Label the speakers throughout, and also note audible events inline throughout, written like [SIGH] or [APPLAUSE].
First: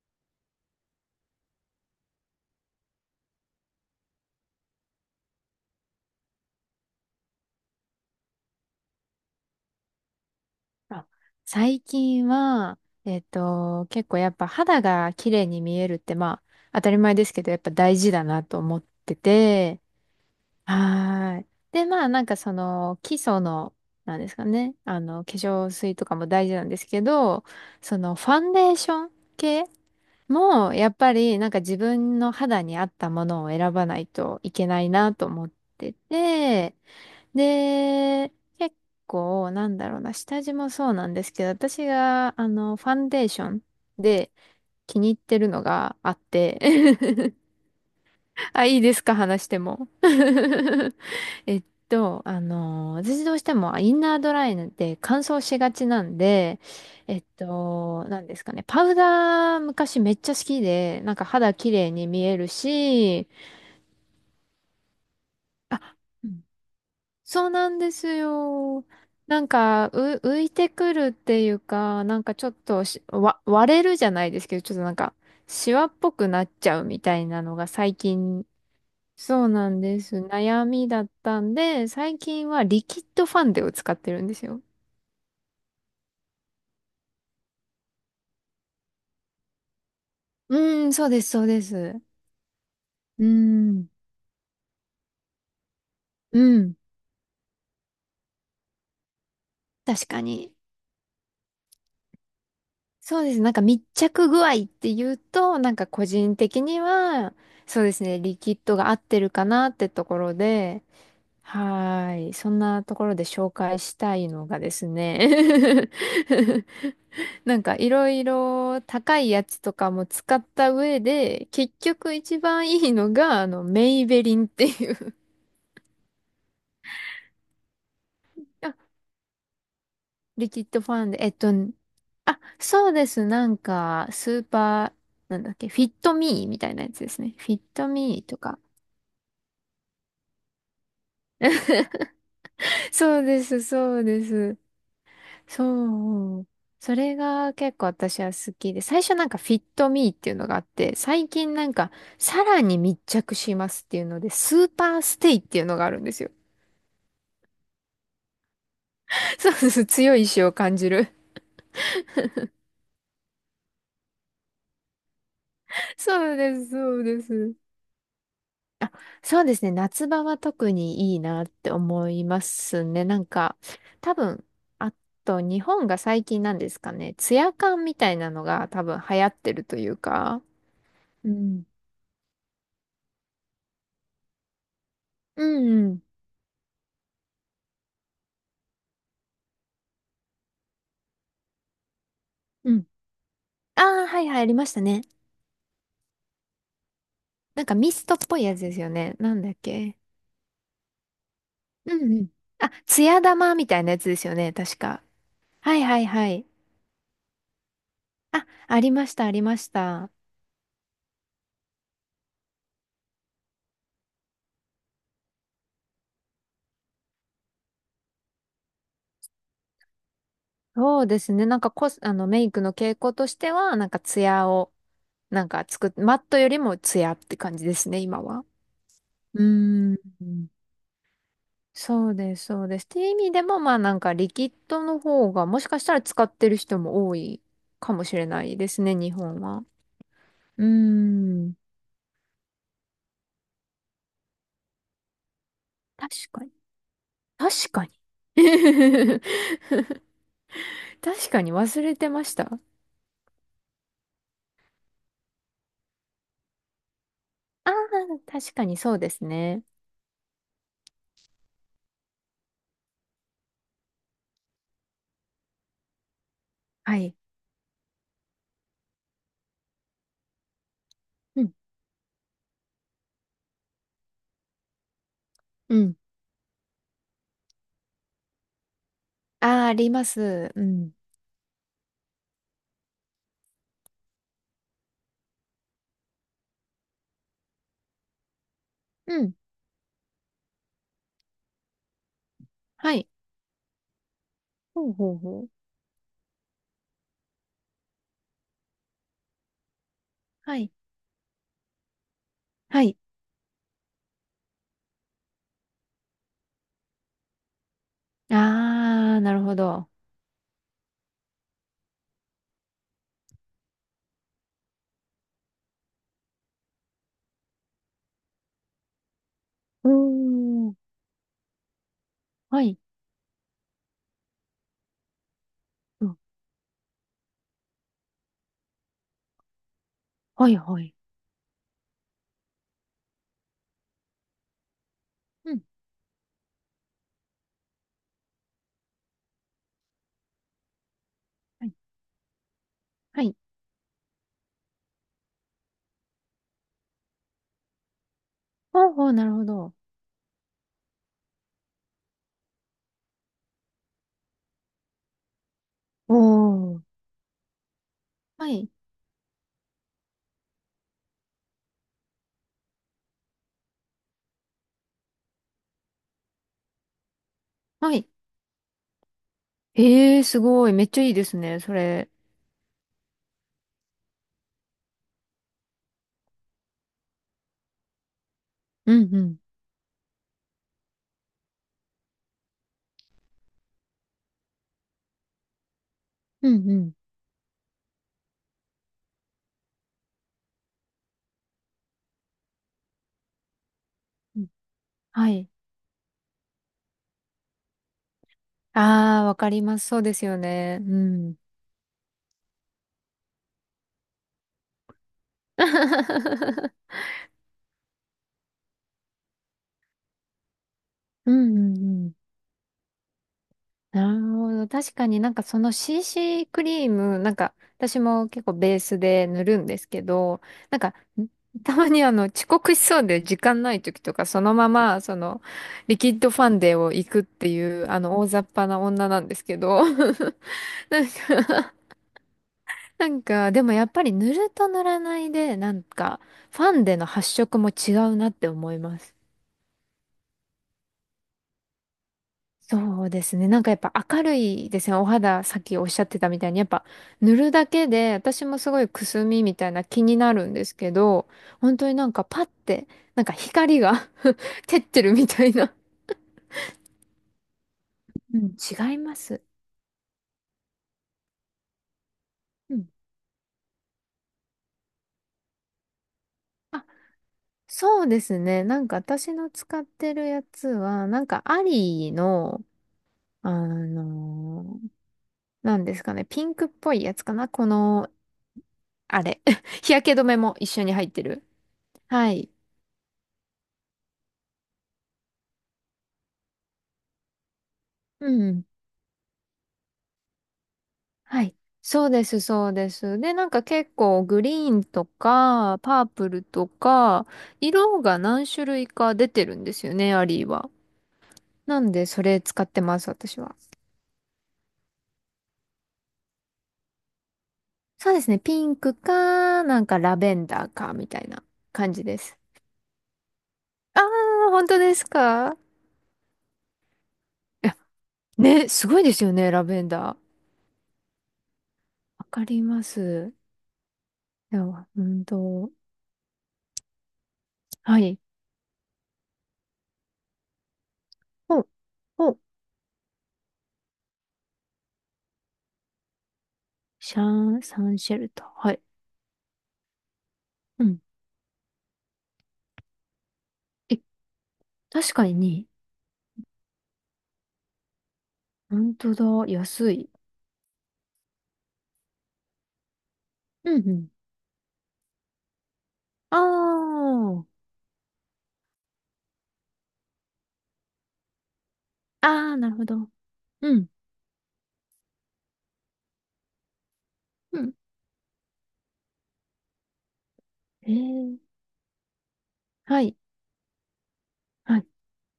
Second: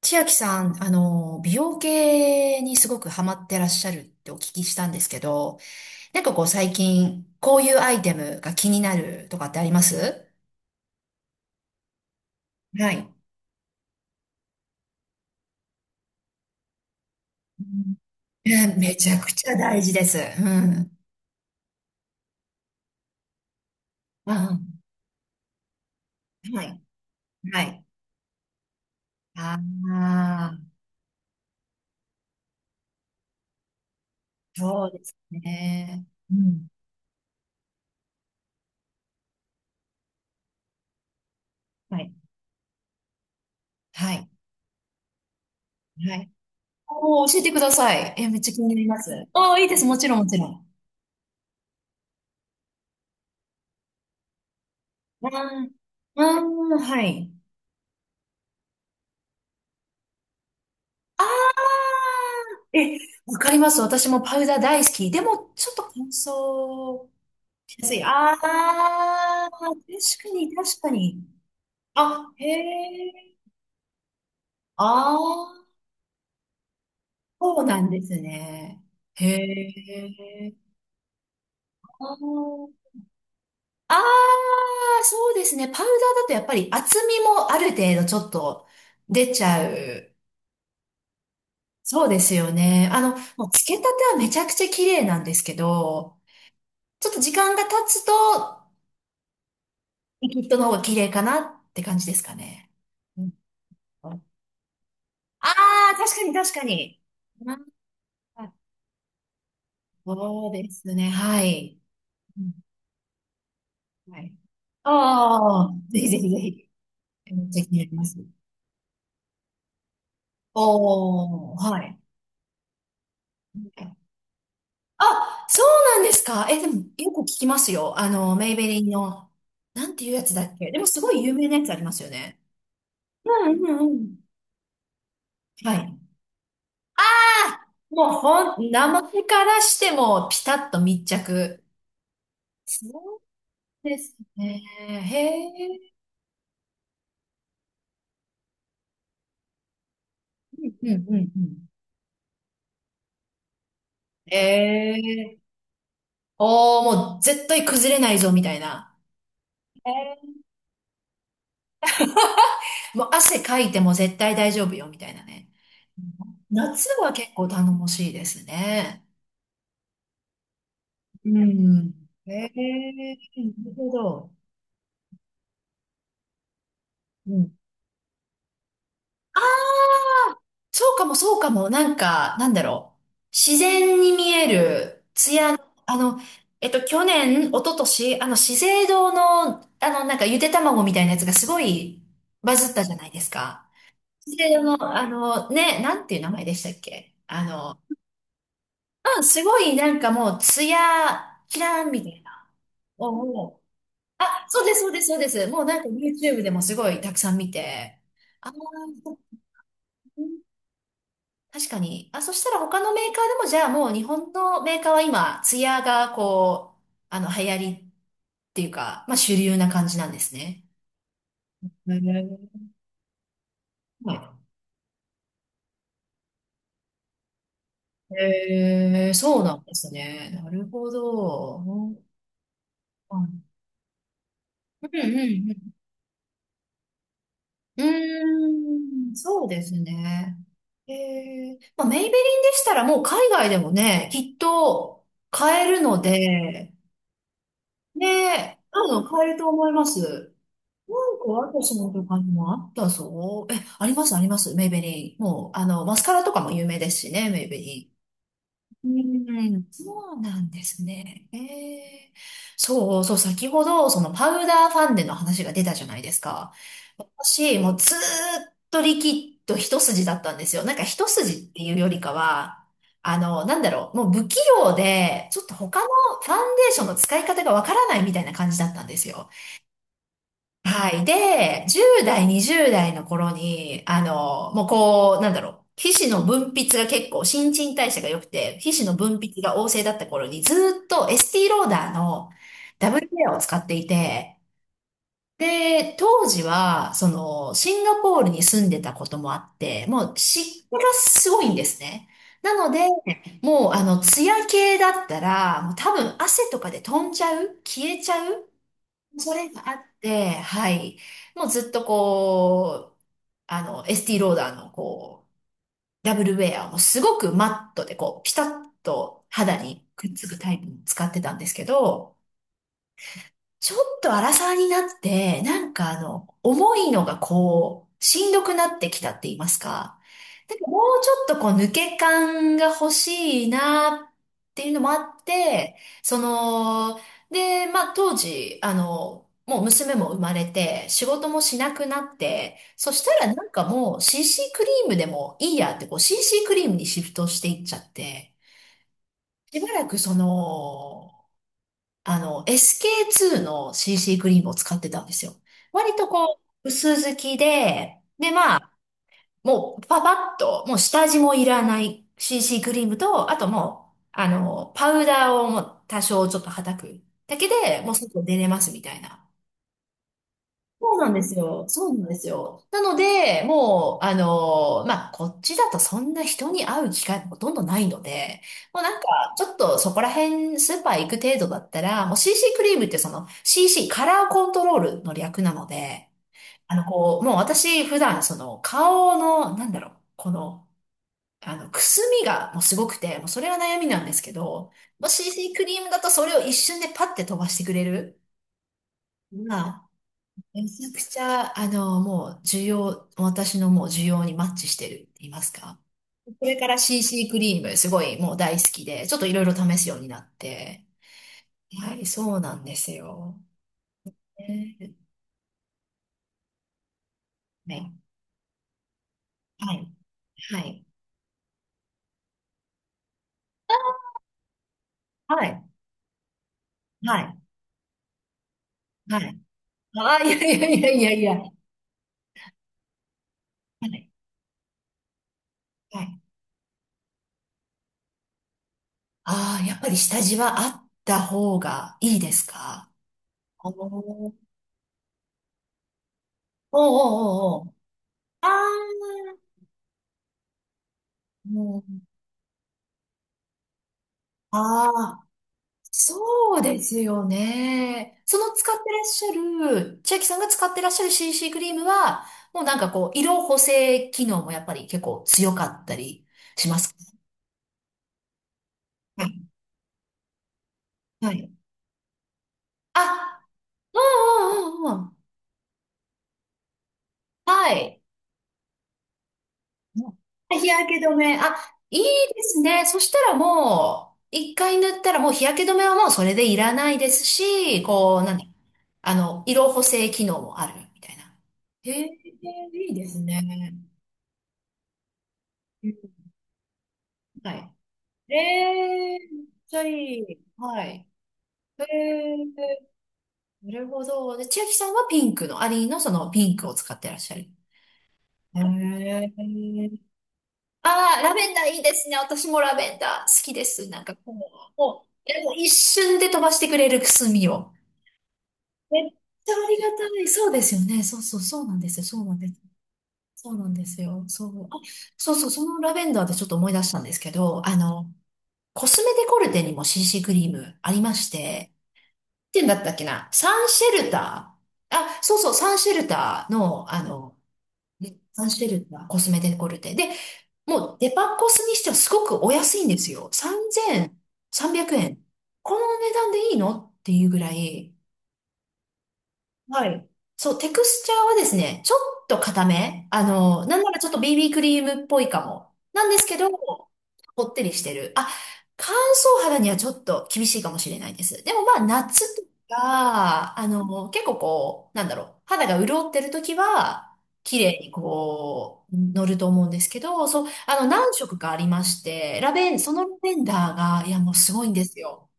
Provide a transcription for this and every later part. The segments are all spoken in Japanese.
Speaker 1: 千秋さん、美容系にすごくハマってらっしゃるってお聞きしたんですけど、なんかこう最近、こういうアイテムが気になるとかってあります？
Speaker 2: あ、最近は、
Speaker 1: はい。
Speaker 2: 結構やっぱ肌が綺麗に見えるって、まあ、当たり前ですけど、やっ
Speaker 1: う
Speaker 2: ぱ
Speaker 1: ん。
Speaker 2: 大事だなと
Speaker 1: えー
Speaker 2: 思っ
Speaker 1: めち
Speaker 2: て
Speaker 1: ゃくちゃ
Speaker 2: て。
Speaker 1: 大事です。うん。
Speaker 2: はーい。で、まあ、基礎の、なんですかね、
Speaker 1: あ、
Speaker 2: 化粧水とかも大事
Speaker 1: は
Speaker 2: なんで
Speaker 1: い。
Speaker 2: すけど、
Speaker 1: はい。
Speaker 2: その、ファンデーション
Speaker 1: あ
Speaker 2: 系も、
Speaker 1: あ、
Speaker 2: やっぱり、なんか自分の肌に合ったものを選ばないといけな
Speaker 1: そう
Speaker 2: い
Speaker 1: です
Speaker 2: なと思って
Speaker 1: ね。うん。
Speaker 2: て、で、結構、なんだろうな、下地もそうなんですけど、私
Speaker 1: はい。
Speaker 2: が、ファンデーション
Speaker 1: はい。
Speaker 2: で気に入ってるのがあ
Speaker 1: は
Speaker 2: っ
Speaker 1: い。
Speaker 2: て
Speaker 1: おー、教えてく
Speaker 2: [LAUGHS]
Speaker 1: ださい。えー、めっちゃ気
Speaker 2: あ、
Speaker 1: にな
Speaker 2: いい
Speaker 1: り
Speaker 2: で
Speaker 1: ま
Speaker 2: す
Speaker 1: す。
Speaker 2: か、話し
Speaker 1: お
Speaker 2: て
Speaker 1: ー、いいです。
Speaker 2: も。
Speaker 1: もちろん、もちろん。
Speaker 2: [LAUGHS] えっ私どうしてもインナードライで乾
Speaker 1: あ
Speaker 2: 燥し
Speaker 1: ー、
Speaker 2: がちなん
Speaker 1: あ
Speaker 2: で、
Speaker 1: ー、はい。
Speaker 2: なんですかね、パウダー昔めっちゃ好きで、なん
Speaker 1: あ
Speaker 2: か肌
Speaker 1: あ、
Speaker 2: 綺麗に見える
Speaker 1: え、
Speaker 2: し、
Speaker 1: わかります。私もパウダー大好き。でも、ちょっと
Speaker 2: あ、
Speaker 1: 乾
Speaker 2: うん、
Speaker 1: 燥
Speaker 2: そうな
Speaker 1: し
Speaker 2: ん
Speaker 1: や
Speaker 2: で
Speaker 1: すい。
Speaker 2: す
Speaker 1: ああ、
Speaker 2: よ。なん
Speaker 1: 確
Speaker 2: か、
Speaker 1: か
Speaker 2: 浮い
Speaker 1: に、
Speaker 2: て
Speaker 1: 確か
Speaker 2: くるっ
Speaker 1: に。
Speaker 2: ていうか、なん
Speaker 1: あ、
Speaker 2: かち
Speaker 1: へ
Speaker 2: ょっとし、
Speaker 1: え。
Speaker 2: わ、割れるじゃないですけど、ちょっとなんか、
Speaker 1: ああ、
Speaker 2: シワっぽくなっちゃうみたいなの
Speaker 1: そう
Speaker 2: が
Speaker 1: なん
Speaker 2: 最
Speaker 1: です
Speaker 2: 近、
Speaker 1: ね。へ
Speaker 2: そうなんです。
Speaker 1: え。
Speaker 2: 悩みだったんで、
Speaker 1: あ
Speaker 2: 最近は
Speaker 1: ー、
Speaker 2: リキッドファンデを使
Speaker 1: あ
Speaker 2: ってるんです
Speaker 1: ー、
Speaker 2: よ。
Speaker 1: そうですね。パウダーだとやっぱり厚みもある程度ちょっと出ちゃう。
Speaker 2: うん、そうです、そうです。
Speaker 1: そうですよね。
Speaker 2: う
Speaker 1: もうつけたて
Speaker 2: ん、
Speaker 1: はめちゃくちゃ綺麗なんですけど、
Speaker 2: うん、
Speaker 1: ちょっと時間が経つと
Speaker 2: 確か
Speaker 1: きっ
Speaker 2: に。
Speaker 1: との方が綺麗かなって感じですかね。
Speaker 2: そ
Speaker 1: う
Speaker 2: う
Speaker 1: ん、
Speaker 2: です。なんか密
Speaker 1: あ
Speaker 2: 着具合っていうと、なんか
Speaker 1: あ、
Speaker 2: 個
Speaker 1: 確かに
Speaker 2: 人
Speaker 1: 確
Speaker 2: 的
Speaker 1: か
Speaker 2: に
Speaker 1: に。
Speaker 2: は、
Speaker 1: なん
Speaker 2: そうですね、リキ
Speaker 1: か
Speaker 2: ッドが合ってるかなってところ
Speaker 1: そうで
Speaker 2: で、
Speaker 1: すね。はい。
Speaker 2: はーい。
Speaker 1: う
Speaker 2: そ
Speaker 1: ん。
Speaker 2: んなところで紹介した
Speaker 1: は
Speaker 2: い
Speaker 1: い。
Speaker 2: のがです
Speaker 1: ああ、
Speaker 2: ね。
Speaker 1: ぜひぜひぜひ。め
Speaker 2: [LAUGHS]
Speaker 1: っ
Speaker 2: な
Speaker 1: ち
Speaker 2: ん
Speaker 1: ゃ気
Speaker 2: か
Speaker 1: にな
Speaker 2: い
Speaker 1: りま
Speaker 2: ろ
Speaker 1: す。
Speaker 2: いろ高いやつとかも使った上で、
Speaker 1: おー、
Speaker 2: 結
Speaker 1: はい。
Speaker 2: 局一番いいのが、メイベリンっていう
Speaker 1: あ、そうなんですか？え、でも、よく聞きますよ。あの、メイベ
Speaker 2: [LAUGHS] あ、
Speaker 1: リンの、なんていうやつだ
Speaker 2: リ
Speaker 1: っ
Speaker 2: キッ
Speaker 1: け。で
Speaker 2: ド
Speaker 1: も、
Speaker 2: フ
Speaker 1: す
Speaker 2: ァン
Speaker 1: ご
Speaker 2: で、
Speaker 1: い有名なやつありますよね。
Speaker 2: あ、そうです。な
Speaker 1: う
Speaker 2: ん
Speaker 1: んうんう
Speaker 2: か、
Speaker 1: ん。
Speaker 2: スーパー、なんだっけ、
Speaker 1: はい。
Speaker 2: フィットミーみたいなやつ
Speaker 1: あ
Speaker 2: ですね。フィッ
Speaker 1: あ
Speaker 2: ト
Speaker 1: もう、
Speaker 2: ミーと
Speaker 1: ほ
Speaker 2: か。
Speaker 1: ん、名前からしても、ピタッと密着。
Speaker 2: [LAUGHS]
Speaker 1: そ
Speaker 2: そうです、
Speaker 1: うで
Speaker 2: そう
Speaker 1: す
Speaker 2: です。
Speaker 1: ね。へえ。
Speaker 2: そう。それが結構私は好きで、最初なんかフィットミーっていうのがあ
Speaker 1: う
Speaker 2: っ
Speaker 1: んう
Speaker 2: て、
Speaker 1: んう
Speaker 2: 最近
Speaker 1: ん。
Speaker 2: なんかさらに密着しますっていうので、
Speaker 1: え
Speaker 2: スーパーステイ
Speaker 1: え。
Speaker 2: っていうのがあるんですよ。
Speaker 1: おー、もう絶対崩れないぞ、みたいな。
Speaker 2: [LAUGHS] そうです。
Speaker 1: へ
Speaker 2: 強
Speaker 1: え。
Speaker 2: い意志を感じる。
Speaker 1: もう汗かいても絶対大丈夫よ、みたいなね。
Speaker 2: [LAUGHS] そうです、
Speaker 1: 夏
Speaker 2: そう
Speaker 1: は
Speaker 2: で
Speaker 1: 結構
Speaker 2: す。
Speaker 1: 頼もしいですね。
Speaker 2: そうですね。夏場は特にいい
Speaker 1: う
Speaker 2: なって
Speaker 1: ん。
Speaker 2: 思いま
Speaker 1: え
Speaker 2: すね。
Speaker 1: え、な
Speaker 2: なんか、
Speaker 1: るほ
Speaker 2: 多
Speaker 1: ど。
Speaker 2: 分、あと日本が最近なんですかね。
Speaker 1: う
Speaker 2: ツヤ
Speaker 1: ん。
Speaker 2: 感みたいなのが多分流行ってる
Speaker 1: あ、
Speaker 2: というか。
Speaker 1: そうかも
Speaker 2: う
Speaker 1: そうか
Speaker 2: ん。
Speaker 1: も、なんか、なんだろう。自然に見える、
Speaker 2: う
Speaker 1: 艶の、
Speaker 2: んう
Speaker 1: あ
Speaker 2: ん。
Speaker 1: の、去年、一昨年、あの、資生堂の、あの、なんか、ゆで卵みたいなやつがすごいバズ
Speaker 2: う
Speaker 1: った
Speaker 2: ん。
Speaker 1: じゃないですか。
Speaker 2: ああ、はい
Speaker 1: 資
Speaker 2: はい、あ
Speaker 1: 生
Speaker 2: り
Speaker 1: 堂
Speaker 2: ました
Speaker 1: の、
Speaker 2: ね。
Speaker 1: あの、ね、なんていう名前でしたっけあ
Speaker 2: なんか
Speaker 1: の、
Speaker 2: ミストっぽいやつですよね。
Speaker 1: うん、
Speaker 2: な
Speaker 1: す
Speaker 2: んだっ
Speaker 1: ごい、な
Speaker 2: け。
Speaker 1: んかもう、艶、キラーン
Speaker 2: う
Speaker 1: みた
Speaker 2: んう
Speaker 1: い
Speaker 2: ん。
Speaker 1: な。
Speaker 2: あ、艶
Speaker 1: お
Speaker 2: 玉
Speaker 1: う、
Speaker 2: みたいなやつですよ
Speaker 1: あ、
Speaker 2: ね。
Speaker 1: そうで
Speaker 2: 確
Speaker 1: す、そうで
Speaker 2: か。
Speaker 1: す、そうです。もう
Speaker 2: は
Speaker 1: なん
Speaker 2: い
Speaker 1: か
Speaker 2: はいは
Speaker 1: YouTube
Speaker 2: い。
Speaker 1: でもすごいたくさん見て。
Speaker 2: あ、
Speaker 1: ああ、
Speaker 2: ありました、ありました。
Speaker 1: 確かに。あ、そしたら他のメーカーでも、じゃあもう日本のメーカーは今、ツヤがこう、あの、流行りっていうか、まあ主流な感じなんですね。
Speaker 2: そうですね。なんかコ
Speaker 1: へ
Speaker 2: ス、あの、メイク
Speaker 1: ー、
Speaker 2: の傾向としては、なんか
Speaker 1: は
Speaker 2: ツヤを、なんか作っ、マットよりもツヤって感じですね、
Speaker 1: い。
Speaker 2: 今は。
Speaker 1: えー、
Speaker 2: う
Speaker 1: そう
Speaker 2: ー
Speaker 1: なんですね。
Speaker 2: ん。
Speaker 1: なるほど。うん
Speaker 2: そうです、そうです。っていう意
Speaker 1: う
Speaker 2: 味で
Speaker 1: ん
Speaker 2: も、まあなんかリキッド
Speaker 1: う
Speaker 2: の方が、もし
Speaker 1: ん
Speaker 2: かしたら使ってる人も多い
Speaker 1: う
Speaker 2: かもしれな
Speaker 1: ん。
Speaker 2: いですね、
Speaker 1: うー
Speaker 2: 日
Speaker 1: ん、
Speaker 2: 本
Speaker 1: そうで
Speaker 2: は。
Speaker 1: すね。
Speaker 2: う
Speaker 1: え
Speaker 2: ーん。
Speaker 1: ー、まあ、メイベリンでしたらもう海外でもね、きっと買えるの
Speaker 2: 確かに。
Speaker 1: で、
Speaker 2: 確かに。
Speaker 1: ね、多分買えると思います。
Speaker 2: [LAUGHS]
Speaker 1: なん
Speaker 2: 確か
Speaker 1: かア
Speaker 2: に
Speaker 1: トス
Speaker 2: 忘
Speaker 1: の
Speaker 2: れ
Speaker 1: と
Speaker 2: て
Speaker 1: か
Speaker 2: ま
Speaker 1: に
Speaker 2: し
Speaker 1: もあ
Speaker 2: た。
Speaker 1: ったぞ。え、ありますあります、メイベリー。もう、あの、マスカラとかも有名ですしね、メイベ
Speaker 2: ああ、
Speaker 1: リ
Speaker 2: 確かに
Speaker 1: ー。
Speaker 2: そうです
Speaker 1: う
Speaker 2: ね。
Speaker 1: ん、そうなんですね。えー、そうそう、先ほど、そのパウダーファンデの話が出たじゃないですか。
Speaker 2: はい。
Speaker 1: 私、もうずーっとリキッド一筋だったんですよ。なんか一筋
Speaker 2: う
Speaker 1: っ
Speaker 2: ん。
Speaker 1: ていうよりかは、あの、なんだろう、もう不器用で、ちょっと
Speaker 2: う
Speaker 1: 他の
Speaker 2: ん。
Speaker 1: ファンデーションの使い方がわからないみたいな感じだったんですよ。
Speaker 2: ああ、あります。う
Speaker 1: は
Speaker 2: ん。
Speaker 1: い。で、10代、20代の頃に、あの、もうこう、なんだろう。皮脂の分泌が結構、新陳代謝が良くて、皮脂の分
Speaker 2: うん。
Speaker 1: 泌が旺盛だった頃に、ずーっとエスティローダーのダ
Speaker 2: は
Speaker 1: ブ
Speaker 2: い。
Speaker 1: ルケアを使っていて、
Speaker 2: ほうほうほう。
Speaker 1: で、当時は、その、シンガポールに住んでたこともあって、もう
Speaker 2: は
Speaker 1: 湿気
Speaker 2: い。
Speaker 1: がすごいんですね。なの
Speaker 2: は
Speaker 1: で、
Speaker 2: い。
Speaker 1: もう、あの、ツヤ系だったら、もう多分汗とかで飛んじゃう消えちゃう
Speaker 2: ああ、な
Speaker 1: そ
Speaker 2: る
Speaker 1: れ
Speaker 2: ほ
Speaker 1: があ
Speaker 2: ど。
Speaker 1: って、はい。もうずっとこう、あの、エスティローダーのこう、ダブルウェアもすごくマットでこう、ピタッと肌に
Speaker 2: お
Speaker 1: くっつくタイプを
Speaker 2: ー。
Speaker 1: 使ってたんですけど、
Speaker 2: はい。
Speaker 1: ちょっと荒さになって、なんかあ
Speaker 2: うん。
Speaker 1: の、重いのがこう、しんどくなってきたって言いますか。
Speaker 2: は
Speaker 1: な
Speaker 2: い
Speaker 1: んかも
Speaker 2: はい。
Speaker 1: うちょっとこう、抜け感が欲しいなっていうのもあっ
Speaker 2: うん。
Speaker 1: て、その、で、まあ当時、あの、もう娘も生まれて、仕事もし
Speaker 2: は
Speaker 1: な
Speaker 2: い。
Speaker 1: くなって、そした
Speaker 2: は
Speaker 1: ら
Speaker 2: い。
Speaker 1: なんかもう CC クリームでもいいやって、こう CC クリームにシフトしていっちゃって、
Speaker 2: ほうほう、なるほ
Speaker 1: しば
Speaker 2: ど。
Speaker 1: らくその、あの、SK2 の CC クリームを使ってたんですよ。割と
Speaker 2: お
Speaker 1: こう、薄
Speaker 2: ー。
Speaker 1: 付きで、
Speaker 2: はい。
Speaker 1: もうパパッと、もう下地もいらない CC クリームと、あともう、あの、パウダーをもう多少ちょっと叩くだけで、も
Speaker 2: は
Speaker 1: う
Speaker 2: い。
Speaker 1: 外出れますみたいな。
Speaker 2: ええー、すごい。めっ
Speaker 1: そ
Speaker 2: ち
Speaker 1: う
Speaker 2: ゃ
Speaker 1: な
Speaker 2: い
Speaker 1: ん
Speaker 2: い
Speaker 1: で
Speaker 2: で
Speaker 1: す
Speaker 2: すね、
Speaker 1: よ。
Speaker 2: そ
Speaker 1: そうなん
Speaker 2: れ。
Speaker 1: ですよ。なので、もう、あのーまあ、こっちだとそんな人に会う機会もほとんどないので、もう
Speaker 2: う
Speaker 1: なんか、
Speaker 2: んうん。
Speaker 1: ちょっとそこら辺スーパー行く程度だったら、もう CC クリームってその CC、カラーコントロールの略なので、
Speaker 2: うんう
Speaker 1: あの、
Speaker 2: ん。
Speaker 1: こう、もう私普段その顔の、なんだろう、この、あの、くすみがもうすごくて、もうそれが悩みなんですけ
Speaker 2: うん、
Speaker 1: ど、もう
Speaker 2: はい。
Speaker 1: CC クリームだとそれを一瞬でパッて飛ばしてくれる。
Speaker 2: ああ、わか
Speaker 1: ま
Speaker 2: ります。
Speaker 1: あ
Speaker 2: そうですよ
Speaker 1: め
Speaker 2: ね。
Speaker 1: ちゃ
Speaker 2: う
Speaker 1: くち
Speaker 2: ん。
Speaker 1: ゃ、あの、もう、需要、私のもう需要にマッチしてるって言いますか。これから
Speaker 2: [LAUGHS]
Speaker 1: CC クリーム、すごいもう大好きで、ちょっといろいろ試すようになって。
Speaker 2: うんうん
Speaker 1: はい、
Speaker 2: うん。
Speaker 1: そうなんですよ。
Speaker 2: なるほど。確
Speaker 1: ね、
Speaker 2: かになんかその CC クリーム、なんか
Speaker 1: はい、
Speaker 2: 私も結構ベースで塗るん
Speaker 1: は
Speaker 2: です
Speaker 1: い、
Speaker 2: けど、
Speaker 1: は
Speaker 2: なん
Speaker 1: い、
Speaker 2: かたまにあの遅刻しそうで時間ない時とかそのままその
Speaker 1: はい、
Speaker 2: リキッドファンデを行
Speaker 1: は
Speaker 2: くっ
Speaker 1: い、
Speaker 2: ていうあの大雑把な女
Speaker 1: は
Speaker 2: なんで
Speaker 1: い。
Speaker 2: すけど、
Speaker 1: あー、い
Speaker 2: [LAUGHS]
Speaker 1: やいやいや
Speaker 2: な
Speaker 1: い
Speaker 2: ん
Speaker 1: やいや。は
Speaker 2: か、[LAUGHS] なんかでもやっぱ
Speaker 1: い、
Speaker 2: り塗ると塗らないでなん
Speaker 1: はい。
Speaker 2: かファンデの発色も違うなって思います。
Speaker 1: ああ、やっぱり下地はあった方がいいですか？
Speaker 2: そうですね。なん
Speaker 1: お
Speaker 2: か
Speaker 1: ー
Speaker 2: やっぱ明
Speaker 1: お
Speaker 2: る
Speaker 1: ー
Speaker 2: いですね。お肌、さっきおっしゃってたみたいに、やっ
Speaker 1: お
Speaker 2: ぱ塗る
Speaker 1: ーおーお
Speaker 2: だ
Speaker 1: ー。
Speaker 2: けで、私
Speaker 1: あ
Speaker 2: もすごいくすみみ
Speaker 1: あ、
Speaker 2: たいな気になるんですけど、本
Speaker 1: もう、
Speaker 2: 当になんかパッて、なんか光が [LAUGHS] 照っ
Speaker 1: あ
Speaker 2: てる
Speaker 1: あ、
Speaker 2: みたいな。
Speaker 1: そうですよね。そ
Speaker 2: う
Speaker 1: の
Speaker 2: ん、
Speaker 1: 使って
Speaker 2: 違い
Speaker 1: らっ
Speaker 2: ま
Speaker 1: しゃ
Speaker 2: す。
Speaker 1: る、千秋さんが使ってらっしゃる CC クリームは、もう
Speaker 2: う
Speaker 1: なん
Speaker 2: ん。
Speaker 1: かこう、色補正機能もやっぱり結構強かったりしま
Speaker 2: あ、
Speaker 1: すか？
Speaker 2: そうですね。なんか
Speaker 1: は
Speaker 2: 私
Speaker 1: い。
Speaker 2: の使ってるやつは、なん
Speaker 1: は
Speaker 2: か
Speaker 1: い。
Speaker 2: アリーの、
Speaker 1: あ、
Speaker 2: あ
Speaker 1: う
Speaker 2: の
Speaker 1: んうんう
Speaker 2: ー
Speaker 1: んうん。
Speaker 2: なんですかね、ピンクっぽいやつかな。こ
Speaker 1: はい。
Speaker 2: の、あれ。[LAUGHS] 日焼け止めも
Speaker 1: 日
Speaker 2: 一緒に
Speaker 1: 焼
Speaker 2: 入
Speaker 1: け
Speaker 2: っ
Speaker 1: 止
Speaker 2: て
Speaker 1: め。
Speaker 2: る。
Speaker 1: あ、いい
Speaker 2: は
Speaker 1: で
Speaker 2: い。
Speaker 1: すね。そしたらもう、一回塗ったらもう日焼け止めはもうそれでいらないですし、こう、
Speaker 2: う
Speaker 1: 何
Speaker 2: ん。
Speaker 1: あの、色補正機能もあるみたいな。
Speaker 2: はい。
Speaker 1: へ
Speaker 2: そ
Speaker 1: え、
Speaker 2: うです、そうで
Speaker 1: いいで
Speaker 2: す。
Speaker 1: す
Speaker 2: で、
Speaker 1: ね。
Speaker 2: なんか結構グリーンとか、パープルとか、
Speaker 1: は
Speaker 2: 色が
Speaker 1: い。え
Speaker 2: 何種類か
Speaker 1: え
Speaker 2: 出
Speaker 1: ーめ
Speaker 2: て
Speaker 1: っ
Speaker 2: るんで
Speaker 1: ちゃ
Speaker 2: すよね、
Speaker 1: い
Speaker 2: アリ
Speaker 1: い。
Speaker 2: ーは。
Speaker 1: はい。
Speaker 2: な
Speaker 1: え
Speaker 2: んで、そ
Speaker 1: え
Speaker 2: れ使ってます、私は。
Speaker 1: ー、なるほど。で、千秋さんはピンクの、アリーのそのピンクを使ってらっしゃる。
Speaker 2: そうですね、
Speaker 1: え
Speaker 2: ピンクか、な
Speaker 1: え
Speaker 2: んか
Speaker 1: ー、
Speaker 2: ラベンダーか、み
Speaker 1: あ
Speaker 2: た
Speaker 1: あ、
Speaker 2: い
Speaker 1: ラ
Speaker 2: な
Speaker 1: ベンダーいい
Speaker 2: 感
Speaker 1: で
Speaker 2: じ
Speaker 1: す
Speaker 2: で
Speaker 1: ね。
Speaker 2: す。
Speaker 1: 私もラベンダー好きです。
Speaker 2: あ
Speaker 1: な
Speaker 2: ー、
Speaker 1: んかこ
Speaker 2: 本当
Speaker 1: う、
Speaker 2: です
Speaker 1: もう、えもう
Speaker 2: か。
Speaker 1: 一瞬で飛ばしてくれるくすみ
Speaker 2: い
Speaker 1: を。
Speaker 2: や、ね、す
Speaker 1: め
Speaker 2: ごい
Speaker 1: っ
Speaker 2: ですよ
Speaker 1: ち
Speaker 2: ね、
Speaker 1: ゃ
Speaker 2: ラ
Speaker 1: あり
Speaker 2: ベ
Speaker 1: が
Speaker 2: ンダー。
Speaker 1: たい。そうですよね。そうそう、そうなんですよ。そう
Speaker 2: わ
Speaker 1: なん
Speaker 2: か
Speaker 1: です。
Speaker 2: ります。
Speaker 1: そうなんですよ。そ
Speaker 2: で
Speaker 1: う。あ、
Speaker 2: は、うん
Speaker 1: そうそう、そ
Speaker 2: と、
Speaker 1: のラベンダーでちょっと思い出したんですけど、あ
Speaker 2: は
Speaker 1: の、
Speaker 2: い。
Speaker 1: コスメデコルテにも CC クリームありまして、
Speaker 2: お、お、
Speaker 1: て言うんだったっけなサンシェルターあ、そうそう、サンシェルターの、あ
Speaker 2: シャ
Speaker 1: の、
Speaker 2: ン、サンシ
Speaker 1: ね
Speaker 2: ェル
Speaker 1: サ
Speaker 2: ト。
Speaker 1: ンシェ
Speaker 2: はい。
Speaker 1: ルター、コスメデコルテ。で、
Speaker 2: う
Speaker 1: もう
Speaker 2: ん。
Speaker 1: デパコスにしてはすごくお安いんですよ。
Speaker 2: え、
Speaker 1: 3300
Speaker 2: 確
Speaker 1: 円。
Speaker 2: かに
Speaker 1: この値段でいいのっていうぐらい、
Speaker 2: 本当だ。
Speaker 1: は
Speaker 2: 安
Speaker 1: い。
Speaker 2: い。
Speaker 1: そう、テクスチャーはですね、ちょっと硬め。あの、
Speaker 2: う
Speaker 1: なん
Speaker 2: ん
Speaker 1: な
Speaker 2: う
Speaker 1: らち
Speaker 2: ん。
Speaker 1: ょっと BB クリームっぽいかも。なんですけ
Speaker 2: あ
Speaker 1: ど、こってりしてる。あ、乾燥肌にはちょっと厳しいかもしれないです。でもまあ、
Speaker 2: あ。
Speaker 1: 夏と
Speaker 2: ああ、なるほど。
Speaker 1: か、あ
Speaker 2: うん。
Speaker 1: の、結構こう、なんだろう、肌が潤ってる時は、綺
Speaker 2: うん。
Speaker 1: 麗にこう、乗ると思うんですけど、そう、あの、
Speaker 2: へ
Speaker 1: 何
Speaker 2: え。
Speaker 1: 色かありまして、ラベン、そ
Speaker 2: は
Speaker 1: のラ
Speaker 2: い。
Speaker 1: ベンダーが、いや、もうすごいん
Speaker 2: は
Speaker 1: で
Speaker 2: い。
Speaker 1: すよ。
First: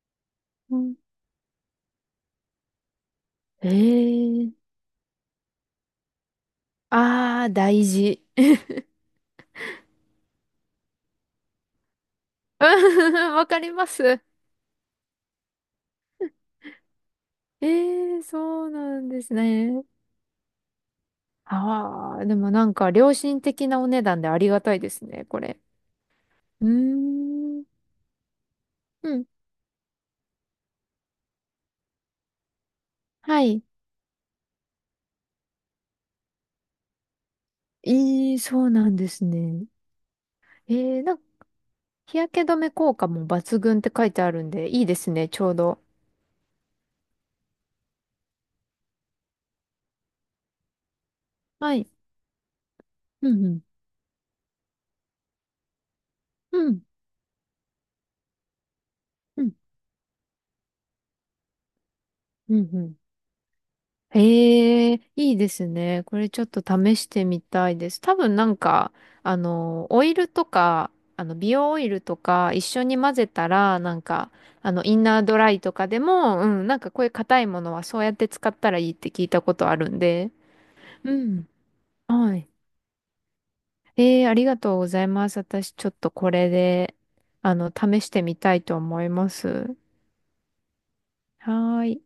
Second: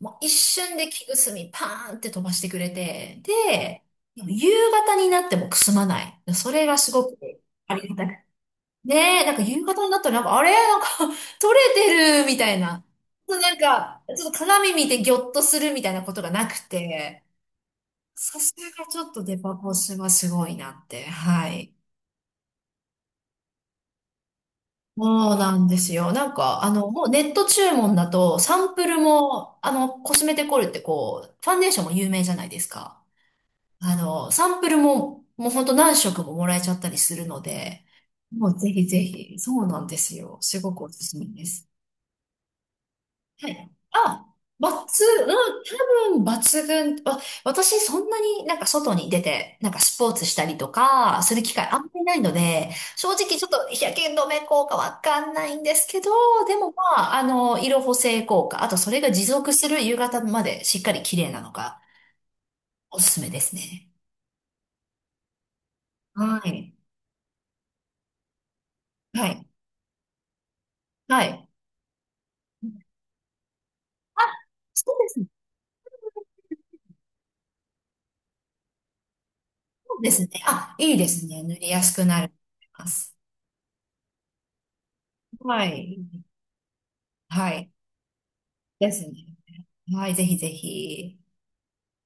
Speaker 1: もう一瞬
Speaker 2: う
Speaker 1: で
Speaker 2: ん、
Speaker 1: 木くすみパーンって飛ばしてくれて、
Speaker 2: へ
Speaker 1: で、夕
Speaker 2: え。
Speaker 1: 方になってもくすまない。それがすごく
Speaker 2: ああ、
Speaker 1: あ
Speaker 2: 大
Speaker 1: りがたく。
Speaker 2: 事。[LAUGHS]
Speaker 1: ねえ、なんか夕方になったらなんか、あれなんか [LAUGHS] 取れてるみたい
Speaker 2: う、
Speaker 1: な。
Speaker 2: わ
Speaker 1: なん
Speaker 2: かりま
Speaker 1: か、
Speaker 2: す。
Speaker 1: ちょっと鏡見てギョッとするみたいなことがなくて、
Speaker 2: ええ、
Speaker 1: さす
Speaker 2: そう
Speaker 1: が
Speaker 2: な
Speaker 1: ちょ
Speaker 2: ん
Speaker 1: っ
Speaker 2: で
Speaker 1: と
Speaker 2: す
Speaker 1: デパコ
Speaker 2: ね。
Speaker 1: スはすごいなって。はい。
Speaker 2: ああ、でもなんか良心的なお値段でありがたいですね、
Speaker 1: そう
Speaker 2: こ
Speaker 1: な
Speaker 2: れ。
Speaker 1: んですよ。なんか、
Speaker 2: う
Speaker 1: あの、もうネット
Speaker 2: ーん。
Speaker 1: 注文だと、サンプル
Speaker 2: うん。
Speaker 1: も、あの、コスメデコルってこう、ファンデーションも有名じゃないですか。
Speaker 2: はい。
Speaker 1: あの、サンプルも、もうほんと何色ももらえちゃったりするので、
Speaker 2: ええ、
Speaker 1: もう
Speaker 2: そ
Speaker 1: ぜ
Speaker 2: う
Speaker 1: ひ
Speaker 2: なん
Speaker 1: ぜ
Speaker 2: です
Speaker 1: ひ、そ
Speaker 2: ね。
Speaker 1: うなんですよ。すごくお
Speaker 2: ええ、
Speaker 1: す
Speaker 2: な
Speaker 1: す
Speaker 2: んか
Speaker 1: めです。
Speaker 2: 日焼け止め効果も
Speaker 1: は
Speaker 2: 抜
Speaker 1: い。
Speaker 2: 群って書いて
Speaker 1: あ、
Speaker 2: あるん
Speaker 1: 抜
Speaker 2: で、いいです
Speaker 1: 群、
Speaker 2: ね、
Speaker 1: う
Speaker 2: ちょうど。
Speaker 1: ん、多分抜群。わ私そんなになんか外に出て、なんかスポーツしたりとか、する機会
Speaker 2: は
Speaker 1: あんま
Speaker 2: い。
Speaker 1: りないので、正
Speaker 2: う
Speaker 1: 直ち
Speaker 2: ん
Speaker 1: ょ
Speaker 2: う
Speaker 1: っ
Speaker 2: ん。
Speaker 1: と日焼け止め効果わかんないんですけど、で
Speaker 2: う
Speaker 1: も
Speaker 2: ん。
Speaker 1: まあ、あの、色補正効果、あとそれが持
Speaker 2: う
Speaker 1: 続
Speaker 2: ん。
Speaker 1: する夕方までしっかり綺麗なのが
Speaker 2: うんうん。
Speaker 1: おすすめですね。
Speaker 2: へえ、いいですね。これ
Speaker 1: は
Speaker 2: ちょっと
Speaker 1: い。
Speaker 2: 試してみたいです。多分なんか、
Speaker 1: はい。
Speaker 2: オイルとか、
Speaker 1: はい。
Speaker 2: 美容オイルとか一緒に混ぜたら、なん
Speaker 1: あ、
Speaker 2: か、
Speaker 1: そう
Speaker 2: イン
Speaker 1: です
Speaker 2: ナー
Speaker 1: ね。
Speaker 2: ドライとかでも、うん、なんかこういう硬いものはそうやって使ったらいいって聞いたことある
Speaker 1: そ
Speaker 2: ん
Speaker 1: うですね。
Speaker 2: で。
Speaker 1: あ、いいで
Speaker 2: う
Speaker 1: すね。
Speaker 2: ん。
Speaker 1: 塗りやすくなると
Speaker 2: はい。
Speaker 1: 思います。
Speaker 2: えー、ありがとうございます。
Speaker 1: は
Speaker 2: 私ちょっ
Speaker 1: い。
Speaker 2: とこれで、
Speaker 1: はい。
Speaker 2: 試してみたいと
Speaker 1: です
Speaker 2: 思い
Speaker 1: ね。
Speaker 2: ます。
Speaker 1: はい。ぜひぜひ。
Speaker 2: はーい。